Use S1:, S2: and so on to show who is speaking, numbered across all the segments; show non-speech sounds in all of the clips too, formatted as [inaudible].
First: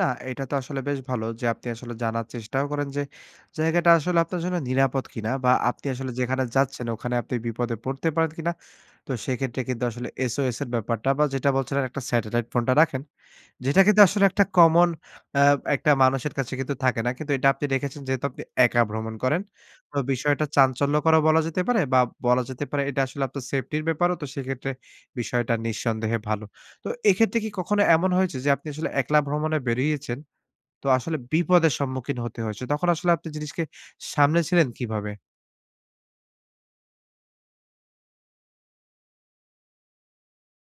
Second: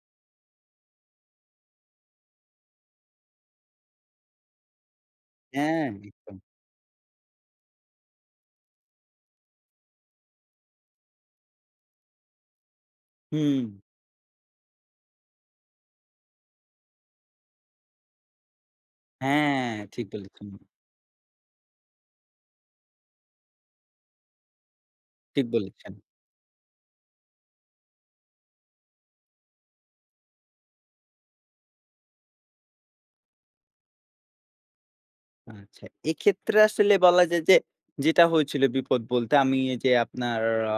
S1: না এইটা তো আসলে বেশ ভালো যে, আপনি আসলে জানার চেষ্টাও করেন যে, জায়গাটা আসলে আপনার জন্য নিরাপদ কিনা? বা
S2: হ্যাঁ,
S1: আপনি আসলে
S2: একদম।
S1: যেখানে যাচ্ছেন, ওখানে আপনি বিপদে পড়তে পারেন কিনা? তো সেক্ষেত্রে কিন্তু আসলে SOS এর ব্যাপারটা বা, যেটা বলছিলেন একটা স্যাটেলাইট ফোনটা রাখেন।
S2: হুম।
S1: যেটা কিন্তু আসলে একটা কমন অ্যা একটা মানুষের কাছে কিন্তু থাকে না। কিন্তু এটা আপনি রেখেছেন, যেহেতু আপনি একা ভ্রমণ করেন।
S2: হ্যাঁ!
S1: তো
S2: ঠিক
S1: বিষয়টা
S2: বলেছেন।
S1: চাঞ্চল্যকরও বলা যেতে পারে বা বলা যেতে পারে এটা আসলে আপনার সেফটির ব্যাপারও তো সেক্ষেত্রে,
S2: ঠিক
S1: বিষয়টা
S2: বলেছেন।
S1: নিঃসন্দেহে ভালো। তো এক্ষেত্রে কি কখনো এমন হয়েছে যে আপনি আসলে একলা ভ্রমণে বেরিয়েছেন, তো আসলে বিপদের সম্মুখীন হতে হয়েছে? তখন আসলে আপনি জিনিসকে সামলেছিলেন কিভাবে?
S2: আচ্ছা। এক্ষেত্রে আসলে বলা যায় যে, যেটা হয়েছিল বিপদ বলতে, আমি এইযে আপনার আ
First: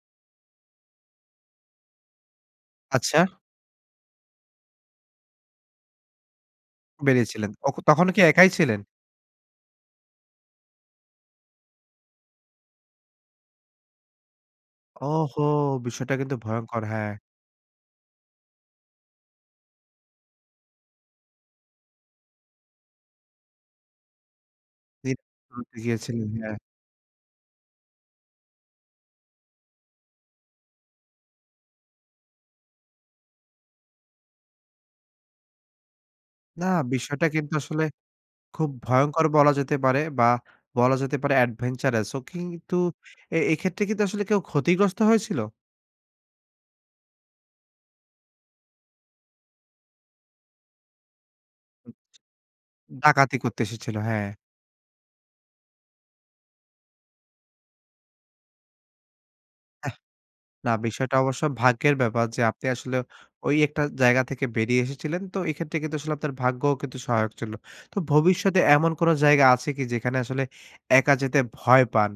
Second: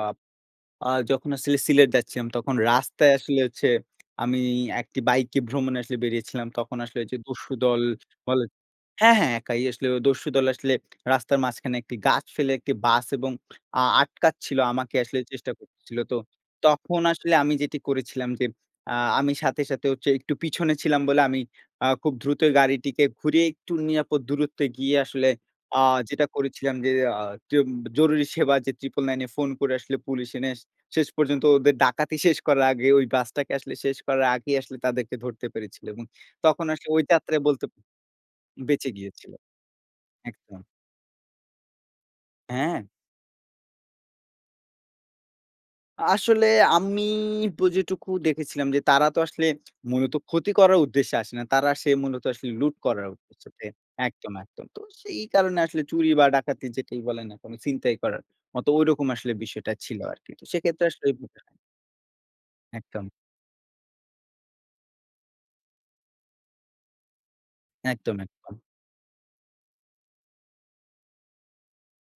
S2: আ যখন আসলে সিলেট যাচ্ছিলাম, তখন রাস্তায়
S1: আচ্ছা।
S2: আসলে হচ্ছে [smacks lips] আমি একটি বাইকে ভ্রমণে আসলে বেরিয়েছিলাম। তখন আসলে ঐযে
S1: বেরিয়েছিলেন। অখ
S2: দস্যুদল
S1: তখন কি
S2: বলে
S1: একাই ছিলেন?
S2: হ্যাঁ, হ্যাঁ, একাই আসলে ও দস্যুদল আসলে রাস্তার মাঝখানে একটি গাছ ফেলে একটি বাস এবং আ আটকাচ্ছিল। আমাকে আসলে
S1: ওহহো!
S2: চেষ্টা করতেছিল
S1: বিষয়টা
S2: তো,
S1: কিন্তু ভয়ংকর!
S2: তখন
S1: হ্যাঁ।
S2: আসলে আমি যেটি করেছিলাম যে, আ আমি সাথে, সাথে হচ্ছে একটু পিছনে ছিলাম বলে আমি আ খুব দ্রুত গাড়িটিকে ঘুরিয়ে একটু নিরাপদ দূরত্বে গিয়ে
S1: [unintelligible]
S2: আসলে আ যেটা
S1: গিয়েছিলেন, হ্যাঁ।
S2: করেছিলাম যে আ তিওব জরুরি সেবা যে 999 এ ফোন করে আসলে পুলিশ এনে শেষ পর্যন্ত ওদের ডাকাতি [scoffs] শেষ করার আগে ওই বাসটাকে আসলে শেষ করার আগেই আসলে তাদেরকে ধরতে পেরেছিলো। এবং
S1: না,
S2: তখন আসলে ওই
S1: বিষয়টা
S2: যাত্রায়
S1: কিন্তু
S2: বলতে
S1: আসলে খুব
S2: বেঁচে
S1: ভয়ংকর
S2: গিয়েছিল
S1: বলা যেতে পারে। বা,
S2: একদম।
S1: বলা যেতে পারে এডভেঞ্চারাস ও। কিন্তু
S2: হ্যাঁ।
S1: এ এক্ষেত্রে কিন্তু আসলে কেউ ক্ষতিগ্রস্ত হয়েছিল?
S2: আসলে আমি বু যেটুকু দেখেছিলাম যে, তারা তো আসলে মূলত ক্ষতি করার উদ্দেশ্যে আসে না। তারা আসে
S1: উম
S2: মূলত আসলে লুট
S1: ছ
S2: করার
S1: ডাকাতি করতে
S2: উদ্দেশ্যেতে
S1: এসেছিল। হ্যাঁ।
S2: একদম, একদম। তো সেই কারণে আসলে চুরি বা ডাকাতি যেটাই বলেন না কেন? ছিনতাই করার মতো ঐরকম আসলে বিষয়টা
S1: আহ
S2: ছিল আরকি। তো
S1: না
S2: সেক্ষেত্রে আসলে
S1: বিষয়টা অবশ্য
S2: [unintelligible]
S1: ভাগ্যের ব্যাপার যে আপনি আসলে
S2: একদম।
S1: ওই একটা জায়গা থেকে বেরিয়ে এসেছিলেন। তো এক্ষেত্রে কিন্তু আসলে আপনার ভাগ্যও কিন্তু সহায়ক ছিল। তো
S2: একদম, একদম।
S1: ভবিষ্যতে এমন কোন জায়গা আছে কি? যেখানে আসলে একা যেতে ভয় পান?